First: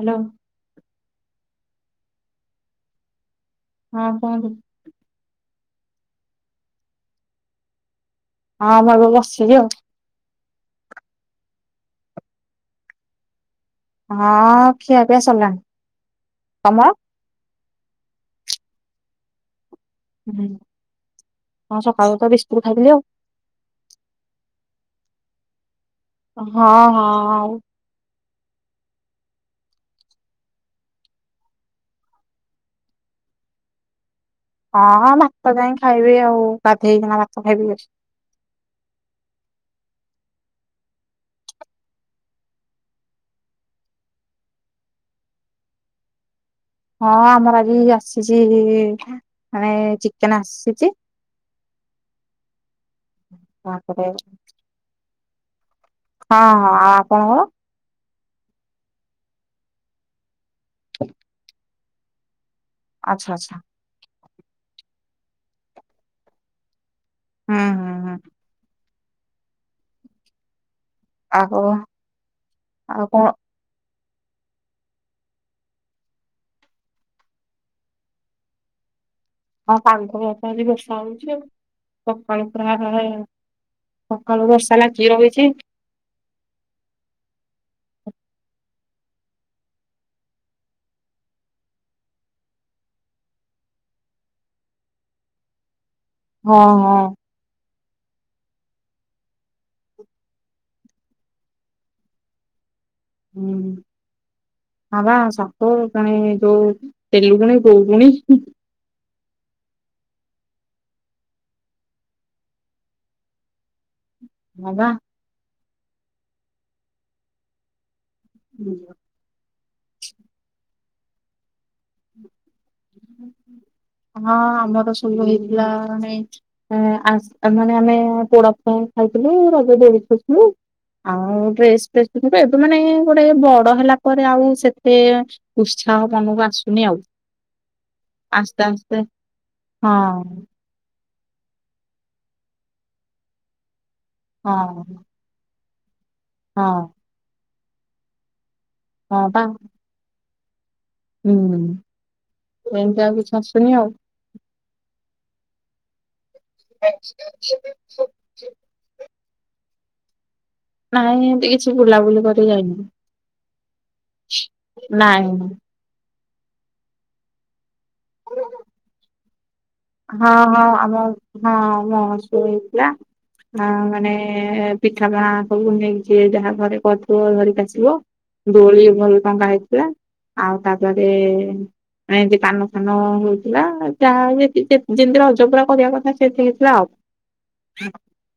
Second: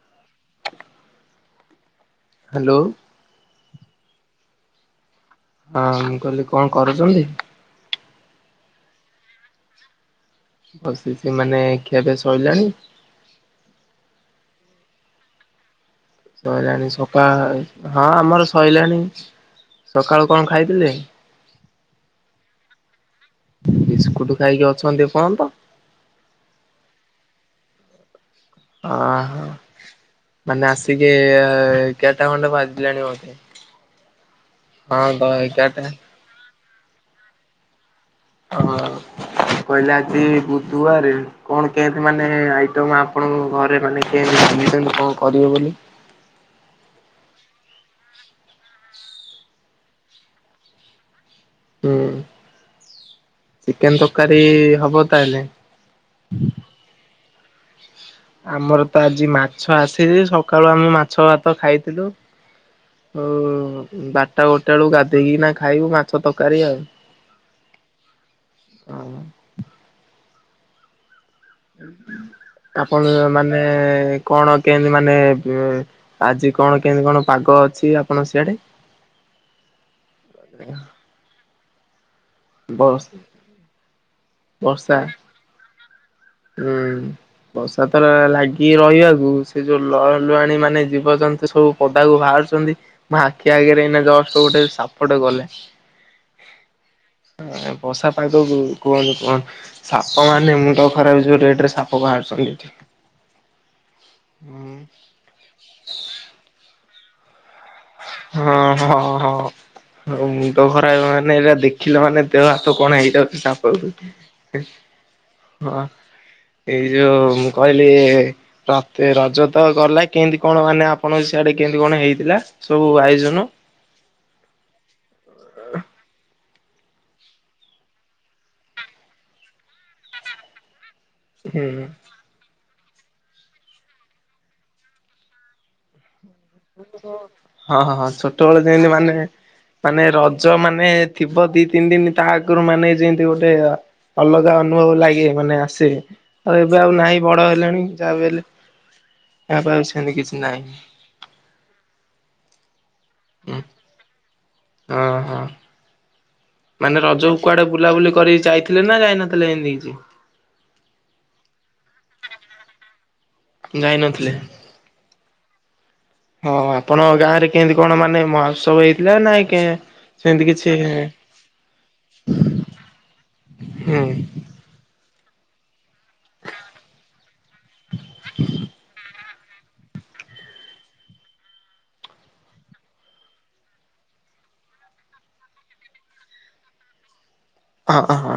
Hello. Hello. ହଁ କହନ୍ତୁ। ହଁ ମୁଁ କହିଲି କଣ କରୁଛନ୍ତି? ହଁ ମୁଁ ଏବେ ବସିଛି ଆଉ। ବସିଛି ମାନେ ଖିଆପିଆ ସରିଲାଣି? ହଁ ଖିଆ ପିଆ ସରିଲାଣି। ସରିଲାଣି ତମର? ସକାଳ ହଁ ଆମର ସଇଲାଣି। ସକାଳୁ ହୁଁ କଣ ଖାଇଥିଲେ? ହଁ ସକାଳୁ ତ ବିସ୍କୁଟ ଖାଇଥିଲି ଆଉ। ବିସ୍କୁଟ ଖାଇକି ଅଛନ୍ତି ଏପର୍ଯ୍ୟନ୍ତ? ହଁ ହଁ ଆଉ ଓ ହୋ। ମାନେ ଆସିକି ଏଗାରଟା ଖଣ୍ଡେ ବାଜିଲାଣି ବୋଧେ? ହଁ ତ ଭାତ ଯାଇ ଏଗାରଟା ଖାଇବି ଆଉ ଗାଧେଇ କିନା ଭାତ ଖାଇବି। ହଁ। କହିଲେ ଆଜି ବୁଧବାର କଣ କେମିତି ମାନେ ଆଇଟମ ଆପଣଙ୍କ ଘରେ ମାନେ କେନ୍ତି? ଏମିତି ଏମିତି କଣ କରିବ ବୋଲି? ହଁ ଆମର ଆଜି ଆସିଛି ମାନେ ଚିକେନ ଆସିଛି। ହୁଁ ଚିକେନ ତାପରେ ତରକାରୀ ହବ ତାହେଲେ। ହଁ ହଁ ଆଉ ଆପଣଙ୍କର? ଆମର ତ ଆଜି ମାଛ ଆସିିଲି ସକାଳୁ ଆମେ ମାଛ ଭାତ ଖାଇଥିଲୁ। ଆଚ୍ଛା ଆଚ୍ଛା ହଉ ବାରଟା ଗୋଟେ ବେଳକୁ ଗାଧେଇକି ନା ଖାଇବୁ ମାଛ ତରକାରୀ ଆଉ। ହୁଁ ହୁଁ ହୁଁ। ହୁଁ। ଆଉ ଆଉ ଆପଣ କଣ ମାନେ କଣ କେମିତି ମାନେ ଆଜି କଣ କେମତି କଣ ପାଗ ଅଛି, ଆପଣ ସିଆଡେ? ଆ କାଳିଠୁ [unintelligible] ବଷା ହଉଛି ଆଉ, ସକାଳୁ ବସ ପୁରା-ଆ-ଆ-ଆ ସକାଳୁ ବର୍ଷା ଲାଗି କିି ରହିଛି। ହୁଁ। ବର୍ଷା ତର ଲାଗି ରହିଆକୁ, ସେ ଯୋଉ ଲ ଲୁହାଣୀ ମାନେ ଜୀବଜନ୍ତୁ, ସବୁ ପଦାକୁ ବାହାର ରୁ ଛନ୍ତି। ମ ଆଖି ଆଗରେ ଏଇନା ଜଷ୍ଟ ଗୋଟେ ସାପଟେ ଗଲେ। ହଁ, ହଁ। ବଷା ପାଗକୁ କୁହନି, କୁହନି, ସାପ ମାନେ ମୁଁଣ୍ଡ ଖ ଖରାପ ହେଇଯିବ, ରେଟ୍ ରେ ସାପ ବାହାରୁଛନ୍ତି ଏଠି। ହୁଁ, ହବା ସାପ କାଣେ ଯୋଉ ତେଲୁଗୁଣି କଉଗୁଣି ହଁ ହଁ ହଁ। ହ, ମୁଁଣ୍ଡ ଖରାପ ମାନେ ଏଇରା ଦେଖିଲା ମାନେ, ଦେହ ହାତ କଣ ହେଇଯାଉଛି ସାପକୁ। ହଁ ବା ହଁ, ଏଇ ଯୋଉ ମୁଁ କହିଲି-ଇ ଏ ରଜ ତ ଗଲା କେଁତି କଣ ମାନେ ଆପଣଙ୍କ ସିଆଡେ କେଁତି କଣ ହେଇଥିଲା? ସବୁ ଆୟୋଜନ? ହଁ ଆମର ସୁ ହେଇଥିଲା। ଏଁ ଆସ୍ ମାନେ, ଆମେ ପୋଡା ପୁ ଖାଇଥିଲୁ, ରଜ ଦୋଳି ଖେରଥିଲୁ। ଆଉ, ହୁଁ। ଡ୍ରେସ୍ ଫ୍ରେଶ୍ ତ ଥିବ, ଏବେ ମାନେ ଏଁ ଗୋଟେ ବଡ ହେଲା ପରେ, ଆଉ ସେତେ ଉତ୍ସାହ ମନକୁ ଆସୁନି ଆଉ। ହଁ ହଁ ହଁ ଛୋଟବେଳେ ଆସ୍ତେ ଯେଁତି ଆସ୍ତେ ମାନେ, ମାନେ ହଁ ରଜ ମାନେ ଥିବ ଦି ତିନି ଦିନ ତା ଆଗରୁ ମାନେ ଯିଁତି ଗୋଟେ ଅଲଗା ହଁ ଅନୁଭବ ଲାଗେ। ମାନେ ଆସ ସେ ଆଉ, ହଁ ଏବେ ଆଉ ନାହିଁ ବଡ ହେଲାଣି। ଯାହା ବି ହେଲେ ହଁ ବା ଏହା ପାଇଁ ଆଉଛନ୍ତି କିଛି ନାଇଁ ହୁଁ, ଏମତିଆ କିଛି ଆସୁନି ଆଉ? ଅ ହ। ମାନେ ରଜକୁ କୁଆଡେ ବୁଲାବୁଲି କରିି ଯାଇଥିଲେ ନା ଯାଇନଥିଲେ ଏଁତି କିଛି? ନାଇଁ, ଏମତି କିଛି ବୁଲାବୁଲି କରି ଯାଇନି। ଯାଇନଥିଲେ। ନାଇଁ, ହଁ, ଆପଣଙ୍କ ଗାଁ ରେ କେଁତି କଣ ମାନେ ମହୋତ୍ସବ ହେଇଥିଲା! ନା କେଁ ହଁ, ହଁ, ଆମ ହଁ ମହସୁ ହେଇଥିଲା। ନାଁ, ହୁଁ ମାନେ-ଏ ପିଠା ପଣା ସବୁ ନେଇ ଯିଏ ଯାହା ଘରେ କହିଥିବ ଧରିକି ଆସିବ। ଦୋଳି ଭଲ ଟଙ୍ଗା ହେଇଥିଲା। ଆଉ ତା'ପରେ ଏଁତି କାନ ଫାନ ହଉଥିଲା। ଯାହା ଯେତି ସେ, ଯେମିତି ରଜ ପୁରା କରିବା କଥା ସେତିକି ଥିଲା ଆଉ। ହ ହ।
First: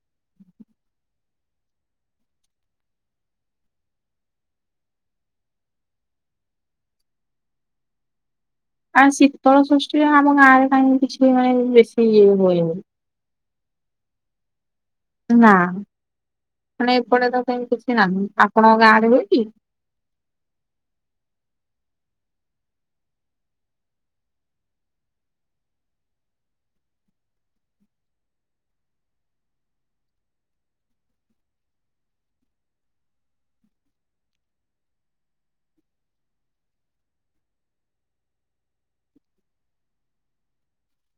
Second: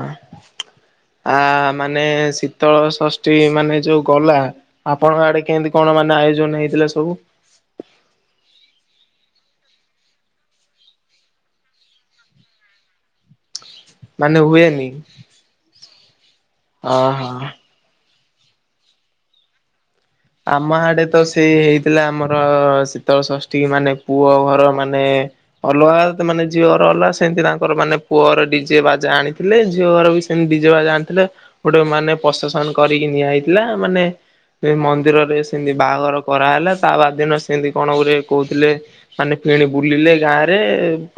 ଆ ମାନେ ଶୀତଳ ଷଷ୍ଠୀ ମାନେ ଯୋଉ ଗଲା! ଆପଣଙ୍କ ଆଡେ କେଁତି କଣ ମାନେ ଆୟୋଜନ ହେଇଥିଲା ସବୁ? ଆ ଶୀତଳ ଷଷ୍ଠୀରେ ରେ, ଆମ ଗାଁରେ କାହିଁ କିଛି ମାନେ ବେଶୀ ଇଏ ହୁଏନି। ମାନେ ହୁଏନି। ନା ମାନେ ଏପଟେ ତ ଅହ। କାହି କିଛି ନାହିଁ? ଆପଣଙ୍କ, ଗାଁ ରେ ହୁଏକି? ଆମ ଆଡେ ତ ସେଇ ହେଇଥିଲା। ଆମର ଶୀତଳ ଷଷ୍ଠୀ ମାନେ, ପୁଅ ଘର ମାନେ ଅଲଗା ମାନେ, ଝିଅର ଅଲଗା ସେମିତି ତାଙ୍କର ମାନେ ପୁଅର ଡିଜେ ବାଜା ଆଣିଥିଲେ, ଝିଅ ଘର ବି? ସେମ୍ ଡ଼ିଜେ ବାଜ ଆଣିଥିଲେ, ଗୋଟେ ମାନେ ପ୍ରଶେସନ କରିକି ନିଆ ହେଇଥିଲା। ମାନେ ମନ୍ ମନ୍ଦିରରେ ସେମତି ବାହାଘର କରାହେଲା। ତା ବା ଦିନ ସେମିତି କଣ ଗୁରେ କହୁଥିଲେ, ମାନେ ଫିଣି ବୁଲିଲେ। ସେ ଗାଁ ରେ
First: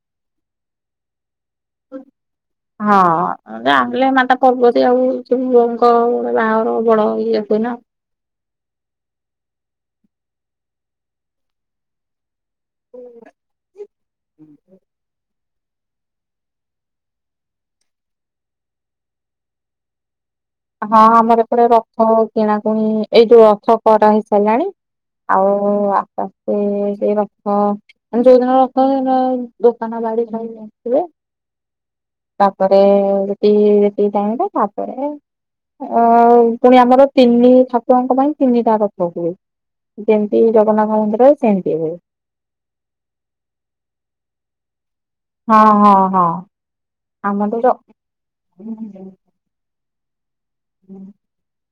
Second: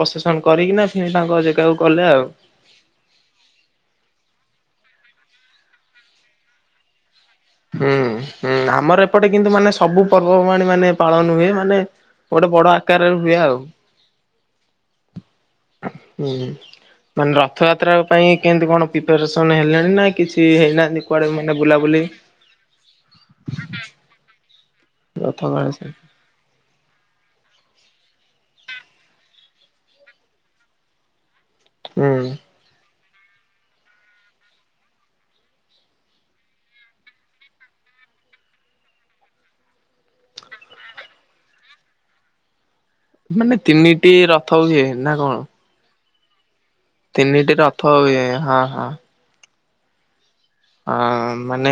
ପ୍ରଶେସନ୍ କରିକିନା ସେ ତାଙ୍କ ଜେଗାକୁ ଗଲେ ଆଉ। ହଁ, ଆଣିଲେ ମାତା ପର୍ବତୀ ଆଉ, ସବୁ ଲୁଅଙ୍କ ଗୋଟେ ବାହାଘର ବଡ ଇଏ ହୁଏ ନା ହୁଁ ହୁଁ, ଆମର ଏପଟେ କିନ୍ତୁ ମାନେ ସବୁ ପର୍ବପବାଣି ମାନେ ପାଳନ ହୁଏ। ମାନେ ଗୋଟେ ବଡ ଆକାରରେ ହୁଏ ଆଉ। ହୁଁ, ମାନେ ରଥଯାତ୍ରା ପାଇଁ କେମିତି କଣ ପ୍ରିପାରେସନ୍ ହେଲେଣି ନା କିଛି ହେଇନାହାନ୍ତି କୁଆଡେ ମାନେ ବୁଲାବୁଲି? କିଣାକିଣି ଏଇ ଯୋଉ ରଥ କରାହେଇ ସାରିଲାଣି। ରଥ ଆଉ ହୁଁ ଆସ୍ତେ ଆସ୍ତେ ସେ ହଁ ଯୋଉଦିନ ରଖ ଦୋକାନ ବାଡି ନେଇ ଆସିଥିବେ। ତାପରେ [unintelligible] ତାପରେ ଅ ପୁଣି ଆମର ତିନି ଛାକୁଙ୍କ ପାଇଁ ତିନିଟା ରତ ହୁଏ। ଯେମିତି ଜଗନ୍ନାଥ ମନ୍ଦିର ସେମିତି ଏବେ। ମାନେ ତିନିଟି ରଥ ହୁଏ। ନା କଣ? ହଁ ହଁ ହଁ ଆମ ତିନିଟି ରଥ ହୁଏ ହଁ ଅ ମାନେ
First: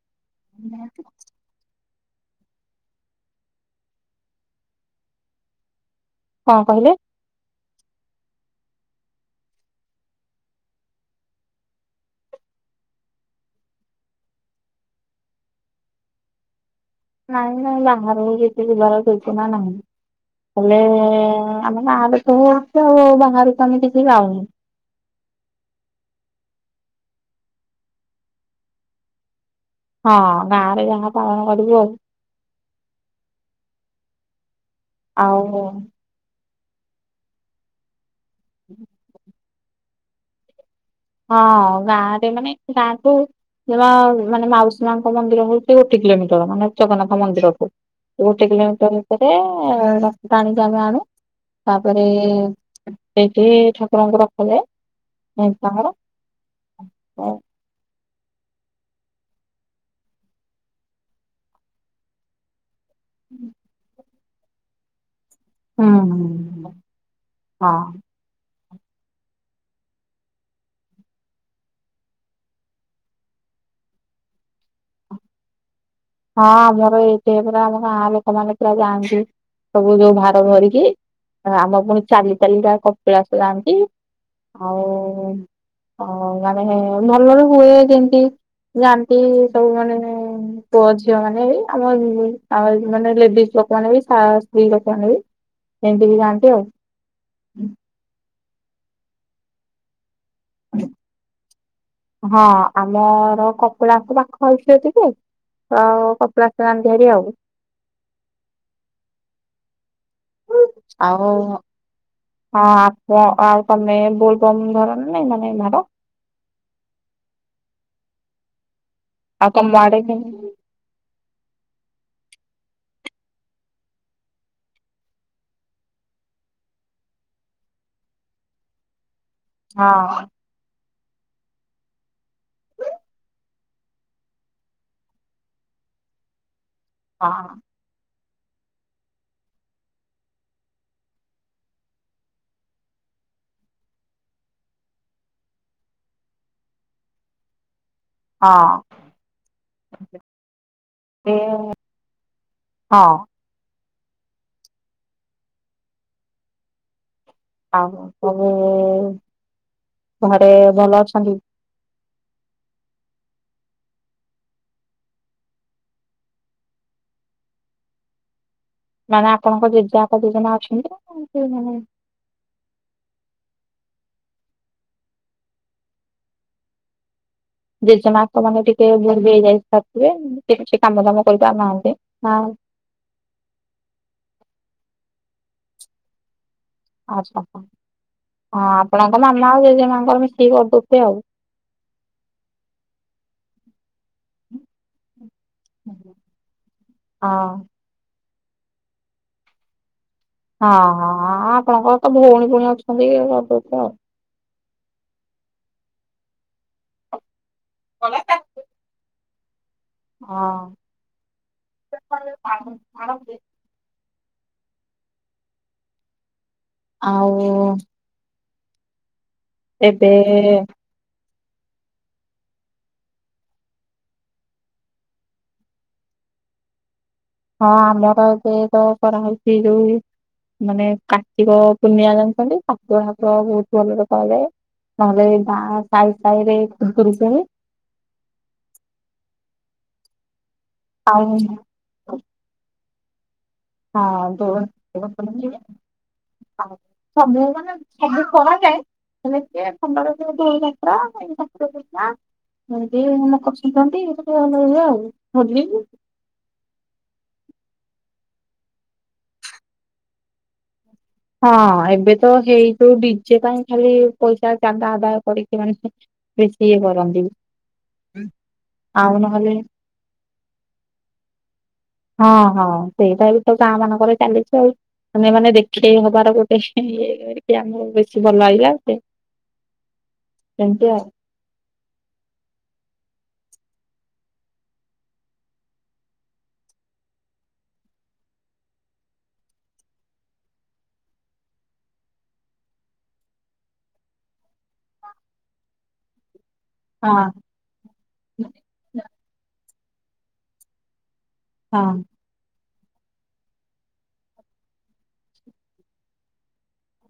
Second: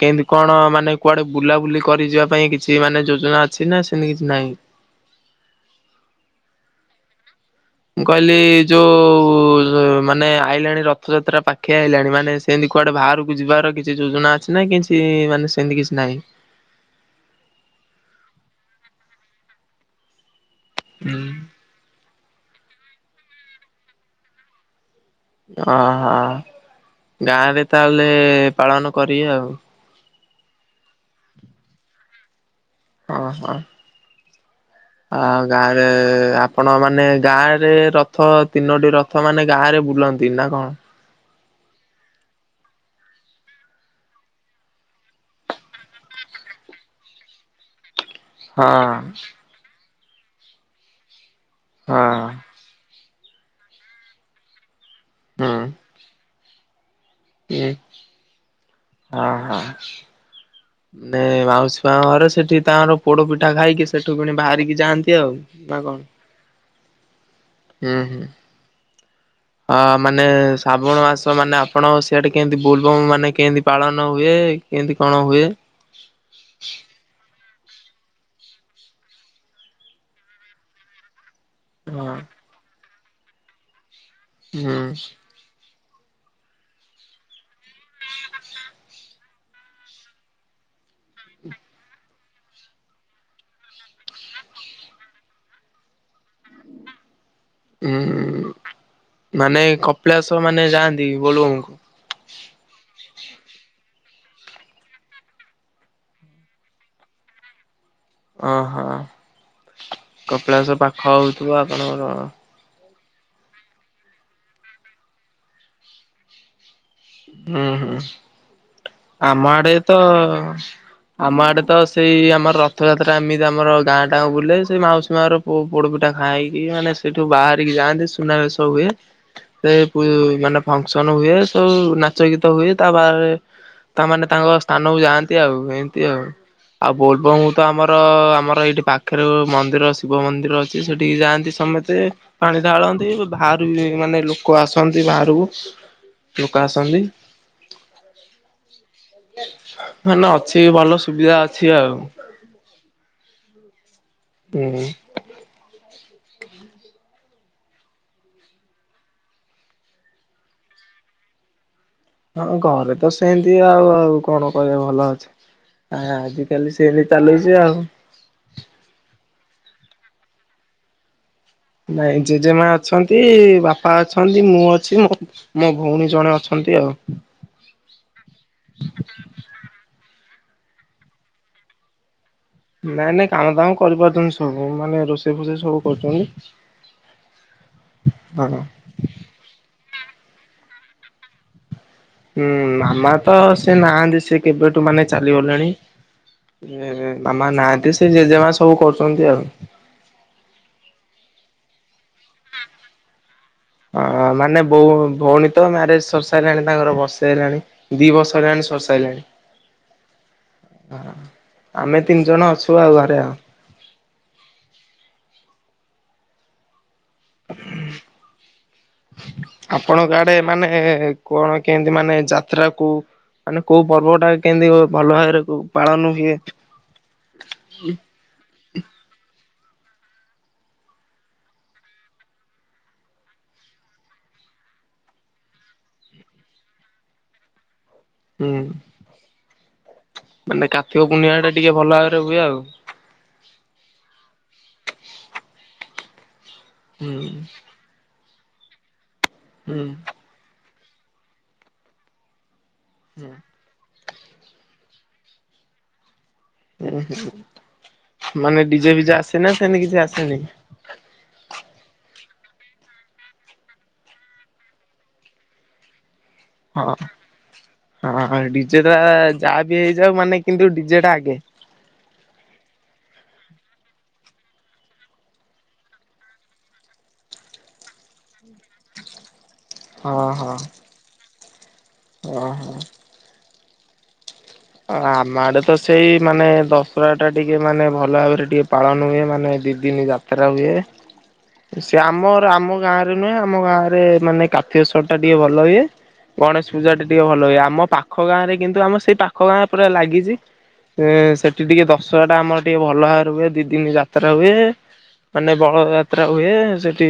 କେମିତି କଣ ମାନେ କୁଆଡେ ବୁଲାବୁଲି କରି ଯିବା ପାଇଁ କିଛି ମାନେ ଯୋଜନା ଅଛି ନା ସେମିତି କିଛି ନାହିଁ। ହଁ କହିଲେ। ମୁଁ କହିଲି ଯୋଉ ମାନେ ଆଇଲାଣି ରଥଯାତ୍ରା ପାଖେଇ ଆଇଲାଣି ମାନେ ସେମିତି କୁଆଡେ ବାହାରକୁ ଯିବାର କିଛି ଯୋଜନା ଅଛି ନା କି କି ମାନେ ସେମିତି କିଛି ନାହିଁ। ନାଇଁ ନାଇଁ ବାହାର [unintelligible] ଯିବାର କିଛି ନା ନାହିଁ। ହେଲେ ହୁଁ ଆମେ ଗାଁରେ ତ ଆଉ ବାହାରକୁ ଆମେ ଟିକେ ଯାଉନି। ଅହ ଗାଁ ରେ ତାହେଲେ ପାଳନ କରିବେ ଆଉ। ହଁ ଗାଁ ରେ ଯାହା ପାଳନ କରିବୁ ଆଉ। ଅ ହଁ। ଆ ଆଉ ଗାଁ ରେ ଆପଣ ମାନେ ଗାଁ ରେ ରଥ ତିନୋଟି ରଥ ମାନେ ଗାଁ ରେ ବୁଲନ୍ତି ନା କଣ? ହଁ ଗାଁ ରେ ମାନେ ଗାଁକୁ ମା ମାନେ ମାଉସୀ ମାଙ୍କ ମନ୍ଦିର ହଉ ସେ ଗୋଟେ କିଲୋମିଟର ମାନେ ଜଗନ୍ନାଥ ମନ୍ଦିରଠୁ। ଗୋଟେ ହଁ କିଲୋମିଟର ଭିତରେ ଟାଣିକି ଆମେ ଆଣୁ ତାପରେ ହଁ ସେଇଠି ଠାକୁରଙ୍କୁ ରଖିଲେ ତାଙ୍କର ଏ ହଁ ହଁ ମାଉସୀ ମା ଘରେ ସେଠି ତାଙ୍କର ପୋଡ ପିଠା ଖାଇକି ସେଠୁ କିଣି ବାହାରିକି ଯାଆନ୍ତି ଆଉ। ନା ହୁଁ। କଣ ହୁଁ ହୁଁ। ଅ ମାନେ ଶ୍ରାବଣ ମାସ ମାନେ ଆପଣ ସିଆଡେ କେମିତି ବୋଲବମ୍ ମାନେ କେମିତି ପାଳନ ହୁଏ? କେମିତି କଣ ହୁଏ? ହଁ ଆମର ଏଇଠି ପୁରା ଆମର ଗାଁ ଲୋକମାନେ ପୁରା ଯାଆନ୍ତି। ସବୁ ଯୋଉ ଭାର ଧରିକି। ଆମ ପୁଣି ହଁ ଚାଲି ଚାଲି ଟା କପିଳା ଆସ ଯାଆନ୍ତି ହୁଁ ଆଉ ହଁ ମାନେ ଭଲ ର ହୁଏ ଯେମିତି ଯାଆନ୍ତି ସବୁ ମାନେ ପୁଅ ଝିଅ ମାନେ ବି ଆମ ଆ ମାନେ ଲେଡିଜ ଲୋକ ମାନେ ବି ସ୍ତ୍ରୀ ଲୋକ ମାନ ବି ଏମିତି ବି ଖାଆନ୍ତି ଆଉ। ହୁଁ ମାନେ କପିଳାସ ମାନେ ଯାଆନ୍ତି ବୋଲମକୁ। ହଁ ଆମର କପିଳାସ ପାଖ ଆଖି ଯେତିକି ହଁ କପିଳାସ ଯାଆନ୍ତି ହେରି ଆଉ। ଓହୋ କପିଳାସ ପାଖ ଆଉ ହଉଥିବ ଆପଣଙ୍କର। ହଁ ଆପ ଆଉ ତମେ ବୋଲବମ୍ ଧର ନାଇ ମାନେ ବାର ହୁଁ ହୁଁ। ଆମ ଆଉ ତମ ଆଡେ ତ କେମିତି ଆମ ଆଡେ ତ ସେଇ ଆମର ରଥଯାତ୍ରା ଏମିତି ଆମର ଗାଁ ଟାଙ୍କ ବୁଲେ ସେ ମାଉସୀ ମାର ପୋଡପିଠା ଖାଇକି ମାନେ ସେଇଠୁ ବା ଠିକି ଯାଆନ୍ତି ସୁନା ସବୁ ହୁଏ ସେ ହଁ ମାନେ ଫଙ୍କସନ ହୁଏ ସବୁ ନାଚ ଗୀତ ହୁଏ ତାପହରେ ତାମାନେ ତାଙ୍କ ସ୍ଥାନକୁ ଯାଆନ୍ତି ଆଉ ଏମିତି ଆଉ। ଆଉ ହଁ ବୋଲବମ୍ ତ ଆମର ଆମର ଏଇଠି ପାଖରେ ମନ୍ଦିର ଶିବ ମନ୍ଦିର ଅଛି ସେଠିକି ଯାଆନ୍ତି ସମତେ ପାଣି ଢାଳନ୍ତି ବାହାରୁ ମାନେ ଲୋକ ଆସନ୍ତି ବାହାରକୁ ଲୋକ ଆସନ୍ତି। ହଁ ମାନ ଅଛି ଭଲ ସୁବିଧା ଏ ଅଛି ଆଉ ହଁ ହୁଁ ଆଉ ତମେ ଘରେ ଭଲ ଅଛନ୍ତି? ହଁ ଘରେ ତ ସେମିତି ଆଉ, ଆଉ କଣ କହିବା? ଭଲ ଅଛି। ଆ ଆଜିିକାଲି ସେନି ଚାଲୁଛି ଆଉ। ମାନେ ଆପଣଙ୍କ ଜେଜେ ବାପା ଜେଜେମା ଅଛନ୍ତି? ସେ ମାନେ ନାଇଁ ଜେଜେମା ଅଛନ୍ତି ବାପା ଅଛନ୍ତି, ମୁଁ ଅଛି, ମୋ ଭଉଣୀ, ଜଣେ ଅଛନ୍ତି ଆଉ ଜେଜେମାଆ ତ ମାନେ ଟିକେ ବୁଢ଼ୀ ହେଇ ଯାଇଥିବେ ଟିକେ ସେ କାମ ଦାମ କରିପାରୁନାହାନ୍ତି ନାଇଁ ନାଇଁ କାମ ଦାମ କରିପାରୁଛନ୍ତି ସବୁ ମାନେ ରୋଷେଇ ଫୋଷେଇ ସବୁ କରୁଛନ୍ତି। ଆଛା ହଁ ହଁ। ଆପଣଙ୍କ ମାମା ଆଉ ଜେଜେ ମାଙ୍କର ମି ସେ ଗର୍ବତେ ଆଉ [unintelligible] ହୁଁ ମାମା ତ ସେ ନାହାନ୍ତି ସେ କେବେଠୁ ମାନେ ଚାଲିଗଲେଣି ହଁ ମାମା ନାହାନ୍ତି ସେ ଜେଜେମା ସବୁ କରୁଛନ୍ତି ଆଉ ହଁ ହଁ ଆପଣଙ୍କର ତ ଭଉଣୀ ଭଉଣୀ ଅଛନ୍ତି ଆଉ ଉ ଭଉଣୀ ତ ମ୍ୟାରେଜ ସରି ହେଲାଣି ତାଙ୍କର ସରି ହେଲାଣି ଦି ବର୍ଷ ହେଲାଣି ସରି ସାଇଲାଣି। ହଁ ଆମେ ତିନି ଜଣ ଅଛୁ ଆଉ ଘରେ ଆଉ ଆଉ ଆପଣଙ୍କ ଆଡେ ଏବେ ମାନେ କଣ କେମିତି ମାନେ ଯାତ୍ରାକୁ ମାନେ କୋଉ ପର୍ବ ଟା କେମିତି ଭଲ ଭାବରେ ପାଳନ ହୁଏ? ହଁ ଆମର ଯେ ତ କରାହଉଛି ଯଉ ମାନେ କାର୍ତ୍ତିକ ପୂର୍ଣ୍ଣିମା ଜାଣିଛନ୍ତି ତାକୁ ଆମର ବହୁତ ଭଲରେ କରାଯାଏ। [unintelligible] ନହେଲେ ବା ସାଇ ସାଇ ରେ ଖୁଦୁରୁକୁଣୀ। ହୁଁ ମାନେ କାର୍ତିକ ଆଉ ପୁର୍ଣ୍ଣିଆ ହଁ ଟା ଟିକେ ଭଲ ଭାବରେ ହୁଏ ଆଉ ହଁ ଦ [unintelligible] ହୁଁ କଣ ଯାଏ ହୁଁ ସେମିତିଣ୍ଡର ଦ ଧଇ ଠାାତର ସେଇ ଦସା [unintelligible] କସିଥାନ୍ତିେ ଭଲ ହେଇ ଆଉ ଭଲ [unintelligible] ଉୁଁ ହୁଁ ମାନେ ଡିଜେ ଫିଜେ ଆସେ ନା ସେନି କିଛି ଆସେନି? ହଁ ଏବେ ତ ହେଇ ଯଉ ଡିଜେ ପାଇଁ ଖାଲି ପଇସା ଜାଗା ଆଦାୟ କରିଛି ମାନେ ସିଏ ହଁ କରନ୍ତି। ହଁ ଡିଜେ ଟା ଆଉ ନହେଲେ ଯାହା ବି ହେଇଯାଉ ମାନେ କିନ୍ତୁ ଡିଜେ ଟା ଆଗେ ହଁ ହଁ ସେଇଟା ବି ତ ଗାଁ ମାନଙ୍କର ଚାଲିଛି ଆଉ ମାନେ ମାନେ ଦେଖେଇ ହବାର ଗୋଟେ ଇଏ କରିକି ଆମକୁ ବେଶୀ ଭଲ ଏଇଆ ଗୋଟେ ହଁ ହଁ। ଓ ହୋ ଆମ ଆଡେ ତ ସେଇ ମାନେ ଦଶହରା ଟା ଟିକେ ମାନେ ଭଲ ଭାବରେ ଟିକେ ପାଳନ ହୁଏ ମାନେ ଦି ଦିନି ଯାତ୍ରା ହୁଏ। ସେ ଆମର ଆମ ଗାଁ ରେ ନୁହେଁ ଆମ ଗାଁରେ ମାନେ କାର୍ତିକସର ଟା ଟିକେ ଭଲ ହୁଏ ଗଣେଶ ପୂଜା ଟା ଟିକେ ଭଲ ହୁଏ ଆମ ପାଖ ଗାଁ ରେ କିନ୍ତୁ ଆମ ସେଇ ପାଖ ଗାଁରେ ପୁରା ଲାଗିଛି ସେଠି ହଁ ଟିକେ ହଁ ଦଶହରା ଟା ଆମର ଟିକେ ଭଲ ଭାବରେ ହୁଏ ଦି ଦିନ ଯାତ୍ରା ହୁଏ। ମାନେ ବଳଦ ଯାତ୍ରା ହୁଏ ସେଠି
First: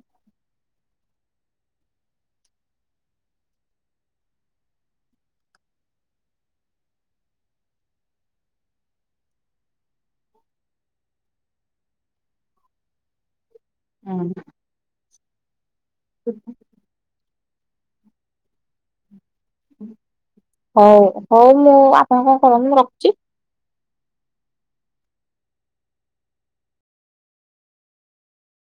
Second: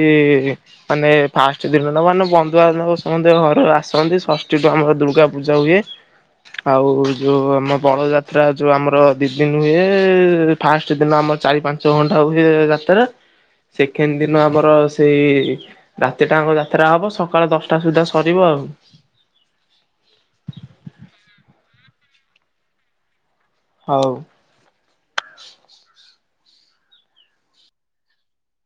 ମାନେ ଫାଷ୍ଟ ଦିନ ଟା ମାନେ ବନ୍ଧୁବାନ୍ଧବ ସମତେ ଘର କୁ ଆସନ୍ତି ଷଷ୍ଠୀଠୁ ଆମର ଦୁର୍ଗା ପୂଜା ହୁଏ ଆଉ ଯୋଉ ଆମ ବଳଯାତ୍ରା, ଯୋଉ ଆମର ଦି ଦିନ ହୁଏ, ଫାଷ୍ଟ ଦିନ ଆମର ଚାରି ପାଞ୍ଚ ଘଣ୍ଟା ହୁଏ ଯାତରା ସେଖେଣ୍ଡ ଦିନ ଆମର ସେଇ ରାତି ଟାଙ୍କ ଯାତ୍ରା ହବ ସକାଳ ଦସ୍ ଟା ସୁଦ୍ଧା ସରିବ ଆଉ ହଉ ହଉ ମୁଁ ଆପଣ କଣ କରନ୍ତୁ। ମୁଁ ରଖୁଛି। ହଉ